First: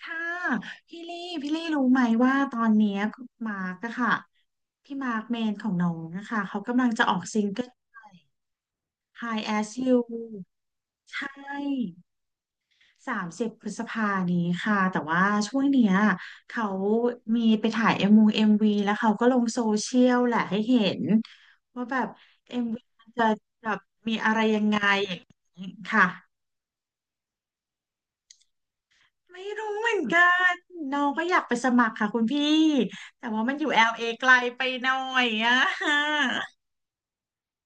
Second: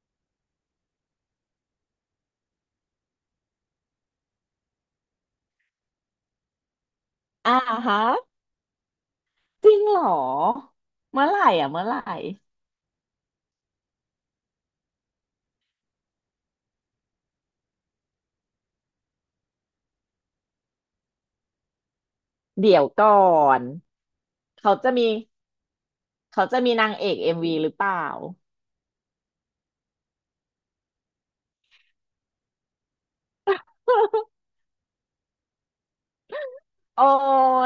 ค่ะพี่ลี่รู้ไหมว่าตอนเนี้ยมาร์กอะค่ะพี่มาร์กเมนของน้องอะค่ะเขากำลังจะออกซิงอ่าเกิล ฮะ High จริ As งเหรอ You ใชเมื่อไหร่อ่ะเมื่อไห่ร่30 พฤษภานี้ค่ะแต่ว่าช่วงเนี้ยเขามีไปถ่ายเอ็มวีแล้วเขาก็ลงโซเชียลแหละให้เห็นว่าแบบเอ็มเดี๋วียวมัก่นอจะนแบบมีอะไรยังเขาไงจะมีอย่างนี้ค่ะ เขาจะมีนางเอกเอ็มวีหรือเปล่า ไม่รู้เหมือนกันน้องก็อยากไปสมัครค่ะคุณพี่แต่ว่ามันอยู่ LA ไกล ไปหน่อยอะโอ้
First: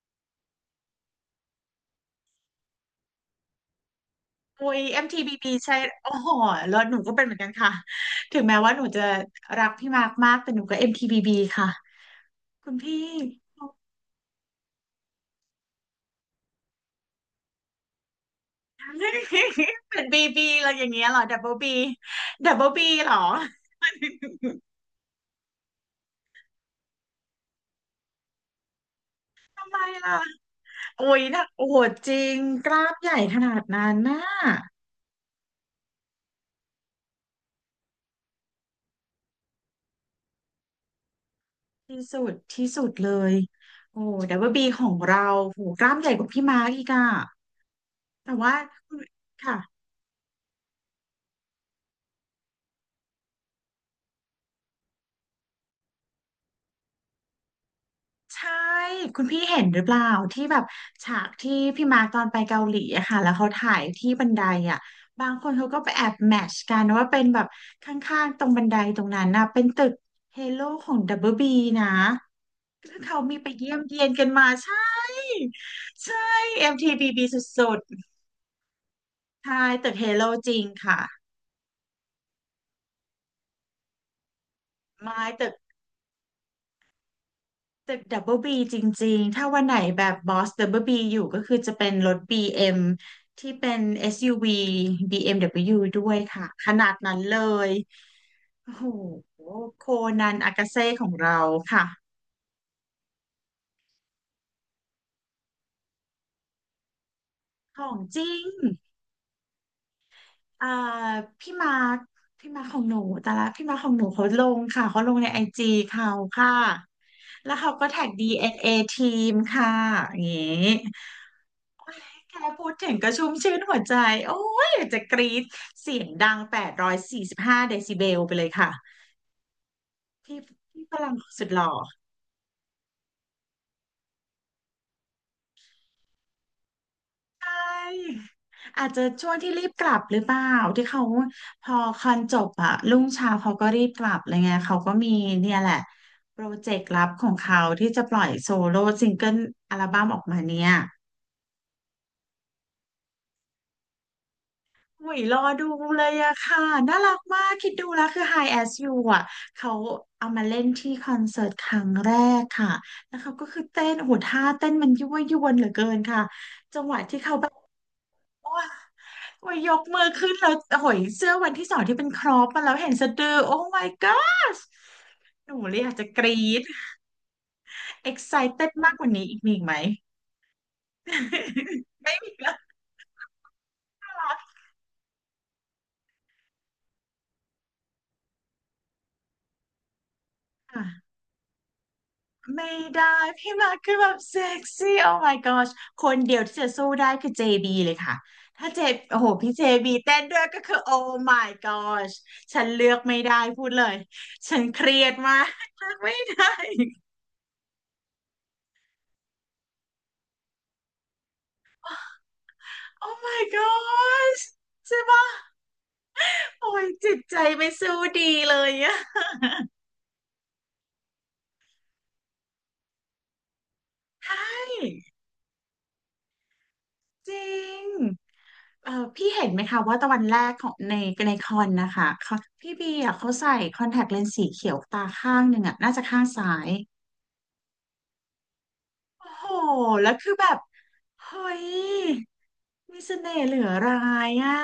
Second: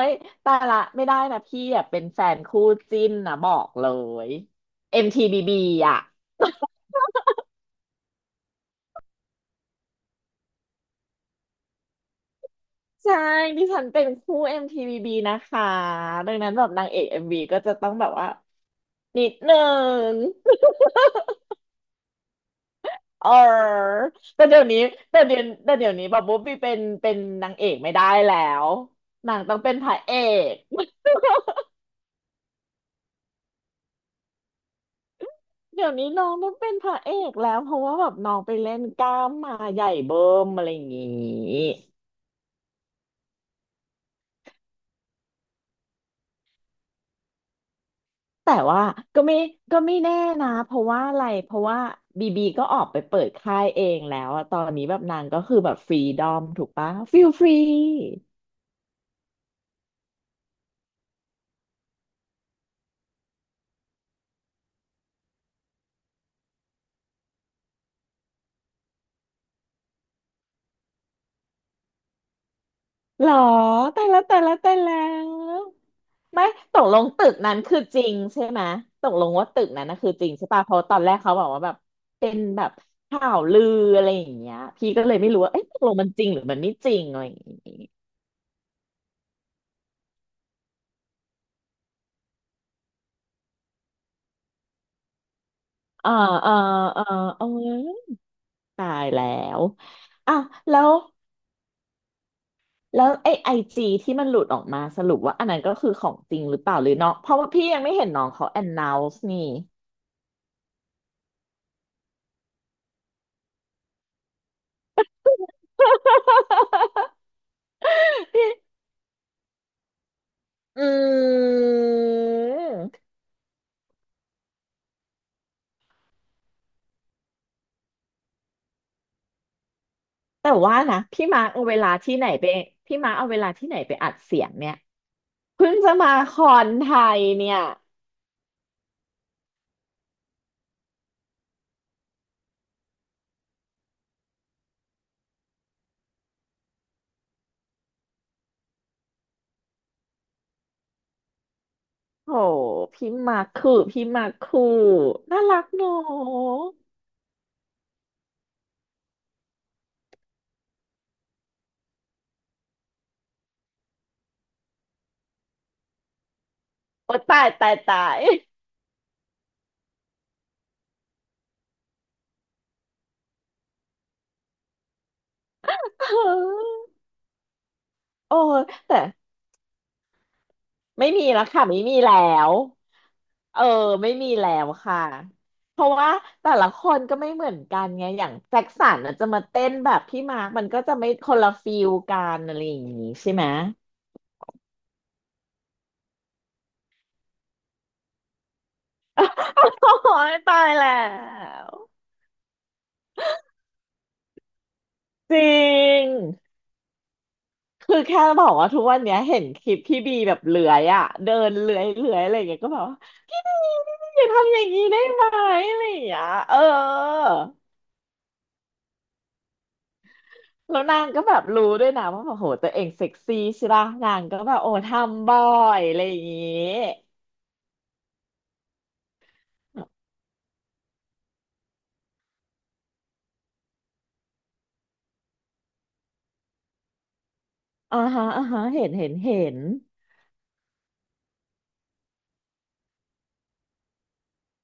ยแต่ละไม่ได้นะพี่อ่ะเป็นแฟนคู่จิ้นนะบอกเลย อุ้ย MTBB MTBB อมทีใช่บีบีอ่ะโอ้โหแล้วหนูก็เป็นเหมือนกันค่ะถึงแม้ว่าหนูจะรักพี่มากมากแต่หนูก็ MTBB ค่ะคุณพี่ ใช่ดิฉันเป็นคู่ MTBB นะคะดังนั้นแบบนางเอก MV ก็จะต้องแบบว่านิดนึ เป็น ง BB อะไรอย่างเงี้ยเหรอ Double B Double B เบิลบีเหรอ เออแต่เดี๋ยว นี้แต่เดี๋ยวนี้แบบบ๊อบบี้เป็นนางเอกไม่ได้แล้วนางต้องทำเป็นไมพระเอล่ะกโอ้ยนะโอ้โหจริงกราฟใหญ่ขนาดนั้นน่ะ เดี๋ยวนี้น้องต้องเป็นพระเอกแล้วเพราะว่าแบบน้องไปเล่นกล้ามมาใหญ่เบิ้มอะไรอย่างงี้ที่สุดที่สุดเลยโอ้ WB ของเราโหกล้ามใหญ่กว่าพี่มาร์กอีกอะแต่ว่าแต่ว่าก็ไม่ค่ะก็ไม่แน่นะเพราะว่าอะไรเพราะว่าบีบีก็ออกไปเปิดค่ายเองแล้วอะตอนนี้แบบนางก็คือแบบฟรีดอมถูกปะฟิลฟรีใช่คุณพี่เห็นหรือเปล่าที่แบบฉากที่พี่มาร์กตอนไปเกาหลีอะค่ะแล้วเขาถ่ายที่บันไดอะบางคนเขาก็ไปแอบแมทช์กันว่าเป็นแบบข้างๆตรงบันไดตรงนั้นนะเป็นตึกเฮโลของ WB นะคือเขาหรอมีไปเยี่ยมเยียนกันมาแต่ใช่แล้ว ใช่ ไม่ตกลงตึ MTBB กสนั้นุคืดอจริงใช่ไหมตกลงๆว่าตึใช่กนั้นตึกนะเฮคือโลจริงใช่จริป่ะงเพราะตอค่ะนแรกเขาบอกว่าแบบเป็นแบบข่าวลืออะไรอย่างเงี้ยพี่ก็เลยไม้ไม่รู้ตึว่าก เอ๊ะตกลงมันจริงหรือมันไม่จริงอะไรอย่างงี้ตึกดับเบิลบีจริงๆ ถ้าวันไหนแบบบอสดับเบิลบีอยู่ก็คือจะเป็นรถ BM ที่เป็น SUV BMW ดบเบิลยูด้เออวยค่ะเออขนาดเออนั้นเลเอยอโอ้โหตายแล้วโคนัอ่ะนอากาแล้เซ่วของเราค่ะแล้วไอจีที่มันหลุดออกมาสรุปว่าอันนั้นก็คือของจริงหรือเปล่าหรือน้องเพราะว่าพี่ขยังอไม่งเห็นจน้องริงเขา announce นี่ อ่าพี่มาร์คพี่มาร์คของหนูแต่ละพี่มาร์คของหนูเขาลงค่ะเขาลงในไอจีเขาค่ะแล้วเขาก็แท็ก DNA ทีมค่ะอย่างงี้ อืแค่พูดถึงก็ม ชุ่มชื่นหัวใจโอ้ยอยากจะกรี๊ดเสียงดัง845 เดซิเบลไปเลยค่ะพี่แต่ว่าพี่ฝนะรั่งพี่มาสุร์ดคหเอาล่อเวลาที่ไหนไปพี่มาร์คเอาเวลาที่ไหนไปอัดเสียงเนี่ยเพิ่งจะมาคอนไทยใชเนี่ย่อาจจะช่วงที่รีบกลับหรือเปล่าที่เขาพอคอนจบอะรุ่งเช้าเขาก็รีบกลับอะไรเงี้ยเขาก็มีเนี่ยแหละโปรเจกต์ลับของเขาที่จะปล่อยโซโล่ซิงเกิลอัลบั้มออกมาเนี่ย โหพี่มาร์คคืออุยรน่าอรักดูเนอเลยอะะค่ะน่ารักมากคิดดูแล้วคือ High As You อะเขาเอามาเล่นที่คอนเสิร์ตครั้งแรกค่ะแล้วเขาก็คือเต้นโอ้โหท่าเต้นมันยั่วยวนเหลือเกินค่ะโอ้ตายเขาตายตาย โอ้ยโอ้ยยกมือขึ้นแล้วโอ้ยเสื้อวันที่สองที่เป็นครอปมาแล้วเห็นสะดือโอ้ my gosh หนูเลยอยากจะกรี๊ด โอ้ excited มากแต่กว่านี้อีกมีอีกไหม ไม่มีแล้วค่ะไม่ มีแล้ไม่มีวแล้วเออไม่น่ามีรักแล้วค่ะเพราะว่าแต่ละคนก็ไม่เหมือนกันไงอย่างแจ็คสันน่ะจะมาเต้นแบบพี่มาร์คมันก็ค่ะ จะไม่คนละฟิลกันอะไรไม่อย่างนี้ได้ใช่ไหม พี่มาร์คคือแบบเซ็กซี่ oh my gosh คนเดียวที่จะสู้ได้คือ JB เลยค่ะถ้าโอ้โหพี่ โ JB เต้อ้นยด้วยก็ตายคือ แล้ oh my ว gosh ฉันเลือกไม่ได้พูดเลยฉันเครียดจมาริกเลือกงไม่ได้ คือแค่บอกว่าทุกวันเนี้ยเห็นคลิปพี่บีแบบเลื้อยอ่ะเดินเลื้อยเลื้อยอะไรอย่างเงี้ยก็แบบว่า oh พี่ my บีพี่บีอย่า gosh ทำอย่างนี้ใช่ได้ไหมปะอะไรอย่างเงี้ยเออโอ้ยจิตใจไม่สู้ดีเลยอะแล้วนางก็แบบรู้ด้วยนะว่าแบบโหตัวเองเซ็กซี่ใช่ปะนางก็แบใช่บโอ้ทำบ่อยอะไรอย่างงี้จริง เออพี่เห็นไหมคะว่าตะวันแรกของในคอนนะคะเขาพี่บีอ่ะเขาใส่คอนแทคเลนส์สีเขียวตาข้างหนึ่งอ่ะน่าจะข้างซ้ายอ่าฮะโอ้เห็โหนแล้วคือแบบเฮ้ยมีเสน่ห์เหลือรายอ่ะ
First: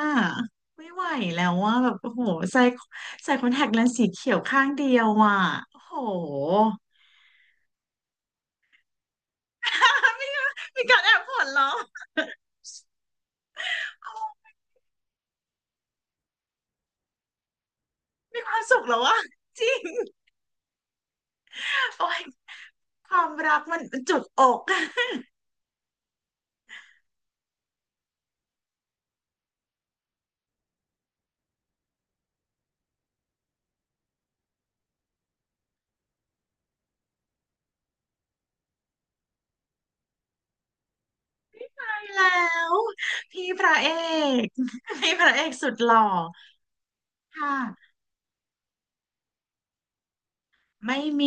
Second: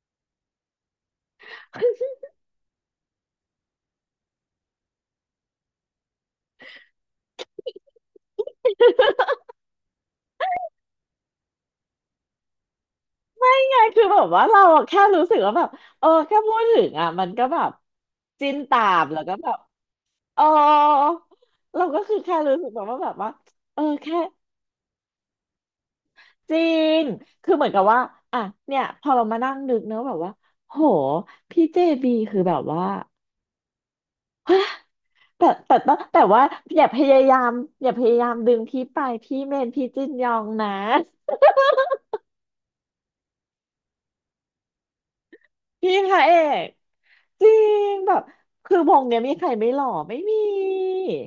ไม่ไหวแล้วว่าแบบโอ้โหใส่ใส่คอนแทคเลนส์สีเขียวข้างเดียวอ่ะโอ้โห มีมีการแอบหัวเราะไงคือแบบว่าเราอะแค่รู้สึกว่าแบบเออแค่พูดถึงอ่ะมันก็แบบมีคจิ้นวามสุตาขแล้วมวะแล้วก็แบบ จริงเออเราก็โอ้คือยแค่รู้สึกแบบว่าความรักมัเอนอจุแค่กอก จริงคือเหมือนกับว่าอ่ะเนี่ยพอเรามานั่งนึกเนอะแบบว่าโหพี่เจบีคือแบบว่า แต่ว่าอย่าพยายามอย่าพยายามดึงพี่ไปพี่เมนพี่จินยองนะแล้วพี่พระเอก พี่พระเอกสุดหพี่ล่อพระเอกจริค่ะงแบบคือวงเนี้ยมีใครไม่หล่อไม่มีไม่มี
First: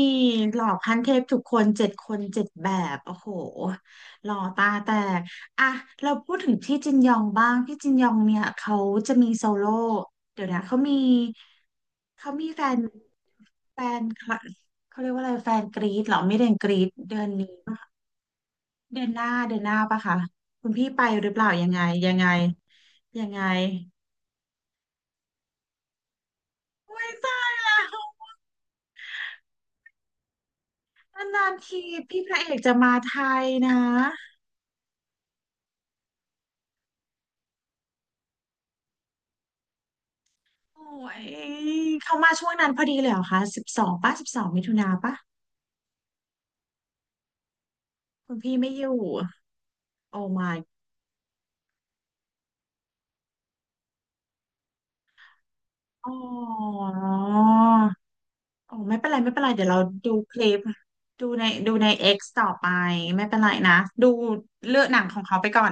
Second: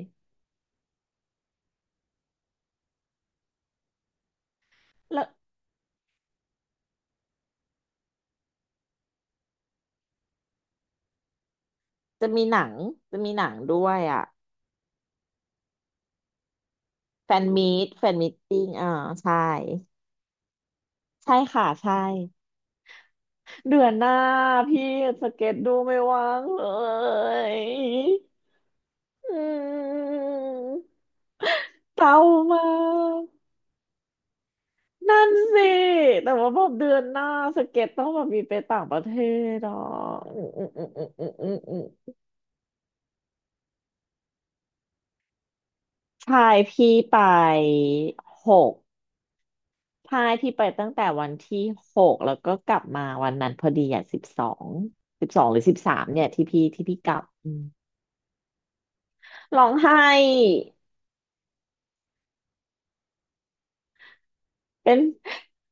หล่อขั้นเทพทุกคนเจ็ดคนเจ็ดแบบโอ้โหหล่อตาแตกแล้วอ่ะเราพูดถึงพี่จินยองบ้างพี่จินยองเนี่ยเขาจะมีโซโล่เดี๋ยวนะเขามีจะเขามีมีหแฟนังนแฟด้วยนคอ่ะลับเขาเรียกว่าอะไรแฟนกรีดเหรอไม่เดือนกรีดเดือนนี้ปะคะแฟนมีตติ้งอ่าเดือนหน้าใช่ เดือนหน้าปะคะคุณพี่ไปหรือใช่เปล่ายัค่ะงไงใช่ยังไงยังไง เดือนหน้าพี่สเก็ตดูไม่ว่างเลอุ้ยตายยแล้วอืมนานๆทีเศร้าพี่พระเอกมาจะมาไทยกนะนั่นสิแต่ว่าแบบเดือนหน้าสเก็ตต้องแบบมีไปต่างประเทศอ่ะอืมอืมอืโอ้มยอืมเขามาช่วงนั้นพอดีเลยเหรอคะสิบสองป่ะ12 มิถุนาป่ะใช่พี่ไปคุณหพี่ไม่กอยู่โอ้ ใช่พี่ my ไปตั้งแต่วันที่หกแล้วก็กลับมาวันนั้นพอดีอ่ะสิบสองสิบสองหรือสิบสามอ๋เนี่ยที่อพี่กลับอืมโอ้ไม่เป็นไรไม่เป็นไรร้เดี๋ยอวงเราไห้ดูคลิปดูใน X ต่อไปไม่เป็นไรนะดูเลือกเป็หนัน งของเขาไปก่อน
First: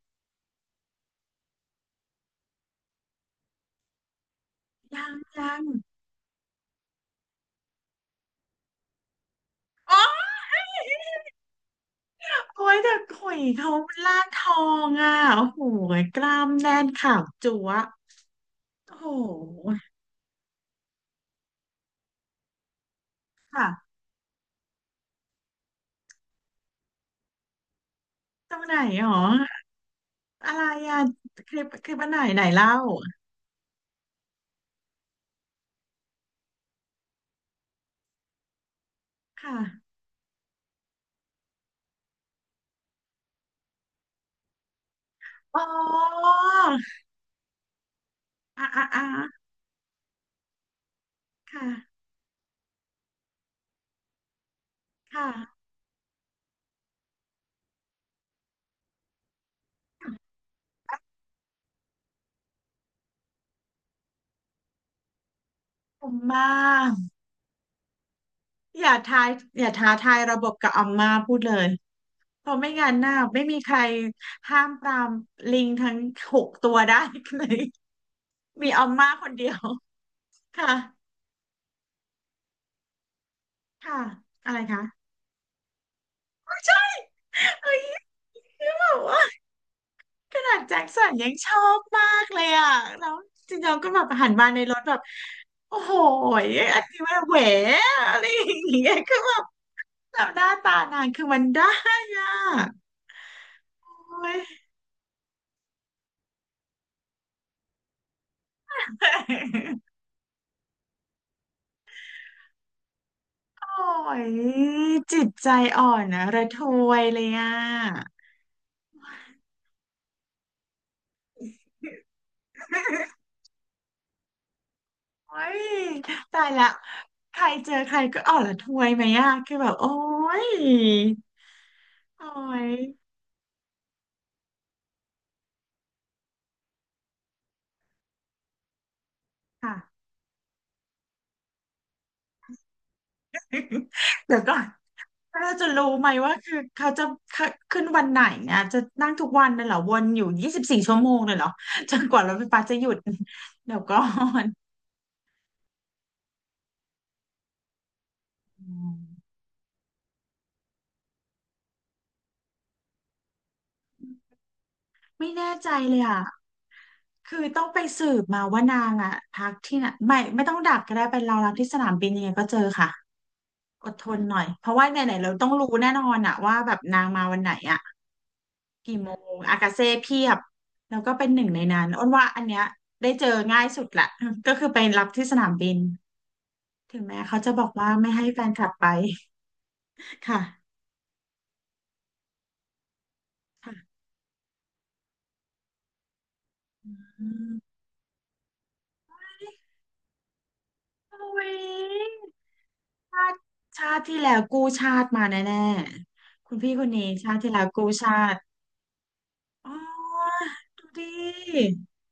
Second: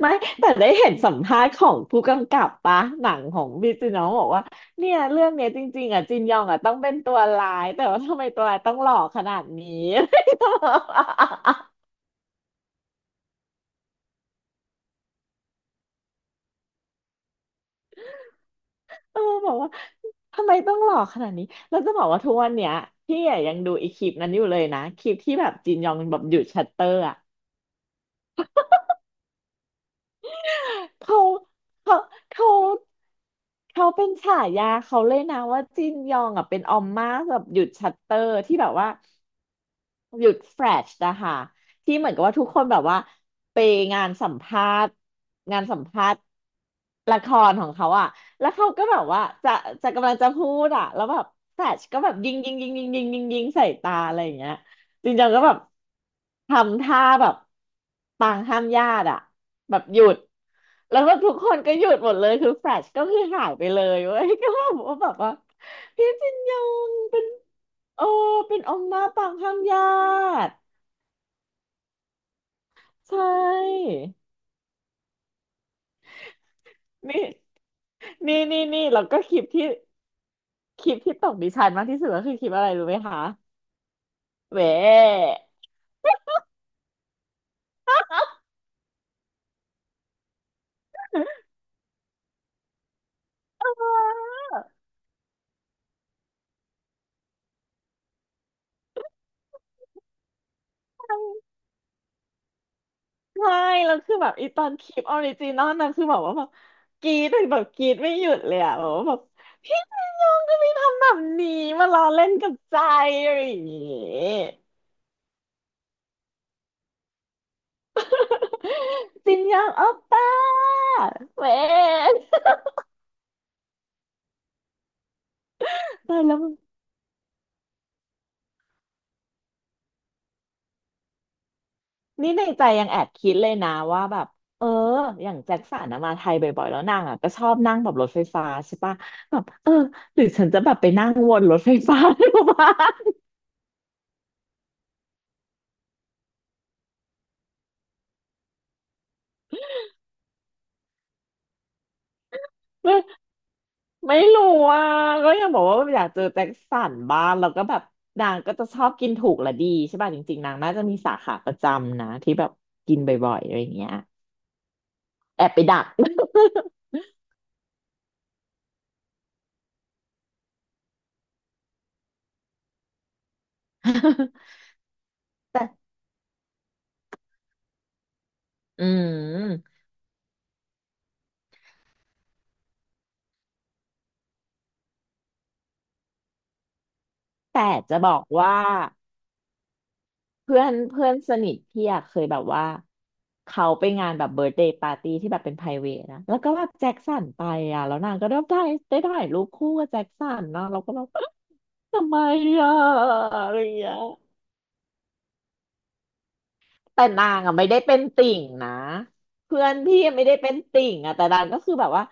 ไม่แต่ได้เห็นสัมภาษณ์ของผู้กำกับปะหนังของพี่จินนองบอกว่าเนี่ยยังเรื่องเนี้ยยัจงริงๆอ่ะจินยองอ่ะต้องเป็นตัวร้ายแต่ว่าทำไมตัวร้ายต้องหล่อขนาดนี้ อ๋อ โอ้ยแต่หุยเขาล่างทองอ่ะโอ้โหกล้ามแน่นขาวจั๊วะโอ้โเออบอกว่าหทำไมต้องหล่อขนาดนี้แล้วจะบอกว่าทุกวันเนี้ยพี่อะยังค่ะ ดูอีคลิปนั้นอยู่เลยนะคลิปที่แบบจินยองแบบหยุดชัตเตอร์อ่ะตรงไหนหรออะไรอะเขาคลิปคลิเขาปอันไหนไหนเขาเล่าเขาเป็นฉายาเขาเลยนะว่าจินยองอ่ะเป็นออมม่าแบบหยุดชัตเตอร์ที่แบบว่า ค่ะหยุดแฟลชนะคะที่เหมือนกับว่าทุกคนแบบว่าไปงานสัมภาษณ์อ๋งานสัมภาษณ์อละครของเขาอะแล้วอ่ะเขาอ่ะก็แบอ่ะบว่าจะกำลังจะพูดอะแล้วแบบแฟลค่ะชก็แบบยิงใส่ตาอะไรอย่างเงี้ยจริงจัค่ะงก็แบบทำท่าแบบปางห้ามญาติอะแบบหยุดแล้วก็ทุกคนก็หยุดหมดเลยคือแฟลชก็คือหายไปเลยเว้ย ก็แบบว่าผพี่มจินมายองเป็น โอ้ เป็นออมย่ามาทาต่ายงข้างอย่าญาท้าทายระบบติกับอัมมาพูดเลยเพราะไม่งั้นใชน่ะไม่มีใคร่ ห้ามปรามลิงทั้งหกตัวได้นี่ เลย มีอันี่มแล้วมาก็คคนลิปเดียวที่ ค่ะคลิปที่ตกดิฉันมากที่สุดก็คือคลิปอะไรรู้ไหมคะค่ะอะแหไรวคะเอ้ยคือแบบว่าขนาดแจ็คสันยังชอบมากเลยอ่ะแล้วจริงๆก็แบบหันมาในรถแบบ โอ้โหยอันที่ว่าแหวอะไรอย่างเงี้ยคือแบบแบบหน้าตานางคือมันได้อะใช่แล้วคือแบโอ้บยอีตอนคลิปออริจินอลนะคือแบบว่าแบบกรี๊ดแบบกรี๊ดไม่หยุดเลยอะแบบว่าแบบพี่นายองทำไมทำแบบนี้มาล้อเล่นกับใจอะไรอย่างโอ้งี้ ยจิตใจอ่อนนะระทวยเลยอ่ะ จินยองโอปป้าแหวยโอ้ยตายแล้ว ตายละใครเจอใครก็อ่อนระทวยไหมอ่ะคือแบบโอ้ยโอ้นี่ในใจยยังแอบคิดเลยนะว่าแบบเอออย่างแจ็คสันนะมาไทยบ่อยๆแล้วนางอ่ะก็ชอบนั่งแบบรถไฟฟ้าใช่ปะแบบเออค่ะ หรือฉันจะแบบไปนั่งวนรถไฟฟ้าดูบ้างเดี๋ยวก่อน แล้วเราจะรู้ไหมว่าคือเขาจะขึ้นวันไหนเนี่ยจะนั่งทุกวันเลยเหรอวนอยู่24 ชั่วโมงเลยเหรอจนกว่ารถไฟฟ้าจะหยุไม่ ด เดี๋ยวก่อไม่รู้นอ่ะก็ยังบอกว่าอยากเจอแจ็คสันบ้างแล้วก็แบบนางก็อืจะชอบมกินถูกและดีใช่ป่ะจริงๆนางน่าจะมีสาขาประจำนะที่แบบกินบ่อยๆอะไรอย่างเงี้ยไม่แอแน่บไปใจดัก เลยอ่ะคือต้องไปสืบมาว่านางอ่ะพักที่ไหนไม่ต้องดักก็ได้ไปรอรับที่สนามบินยังไงก็เจอค่ะอดทนหน่อยเพราะว่าไหนๆเรา ต้องแต่รู้แน่นอนอ่ะว่าแบบนางมาวันไหนอ่ะอืกี่โมงอากามเซ่เพียบแล้วก็เป็นหนึ่งในนั้นอ้นว่าอันเนี้ยได้เจอง่ายสุดละ ก็คือไปรับที่สนามบิน ถึงแม้เขาจะบแต่อกว่าจะบไม่อกให้แฟนว่า คลับไป ค่ะเพื่อนเพื่อนสนิทพี่อะเคยแบบว่าเขาค่ะไปงานแบบเบิร์ d เดย์ปาร์ตี้ที่แบบเป็นไพรเวทนะแล้วก็แบบแจ็คสันอืไปมอะแล้วนางก็ได้ถ่ายรูปคู่กับแจ็คสันนะเราก็แบบโอ้ทำไมยอ่ะชาติอะไรอย่างเงี้ชายติที่แล้วกู้ชาติมาแน่ๆคุณพี่คนแต่นี้นาชาติงที่อะแล้ไม่วได้กู้เป็นชาติ่ติงนะเพื่ออ๋นพี่ไม่ได้อเป็นดูติ่งดอะแต่นางก็ิคือแบบว่า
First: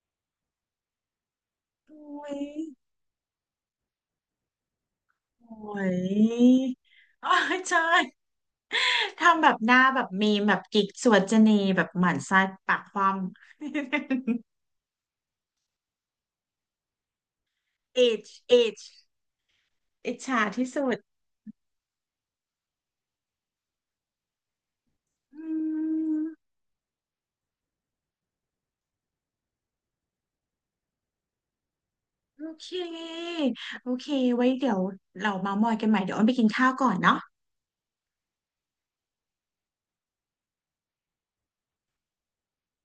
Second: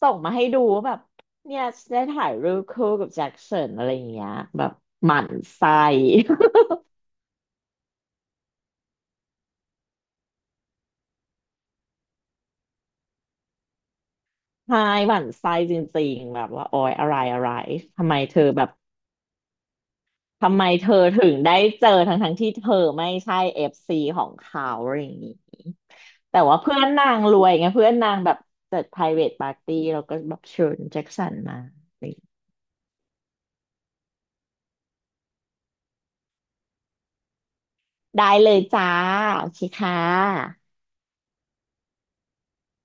ส่งมาให้ดูว่าแบบเนี่ยโอ้ได้ถ่ายยรูปคู่กับแจ็คสันอะไรอย่างเงี้ยแบบหมั่นไส้ โอ้ยโอ้ยใช่ทำแบบหน้าแบบมีมแบบกิ๊กสวดจนีแบบหมั่นไส้ปากคว่ำ ใช่หวั่นไส้จริงๆแบบว่าโอยอะไรอะไร เอทำไมจเธอเอแบบ จอิจฉาทำไมที่เธสุอดถึงได้เจอทั้งทั้งที่เธอไม่ใช่เอฟซีของเขาอะไรอย่างนี้อืม แต่ว่าเพื่อนนางรวยไงเพื่อนนางแบบจัด private party แล้วก็แบบเชิญแจ็คสันมาอะไรอย่างงี้โอเค โอเคไว้เดี๋ยวเราเมามอยกันใหม่ เดี๋ยวอ้นไปกินข้าวก่อนเนาะได้เลยจ้าโอเคค่ะ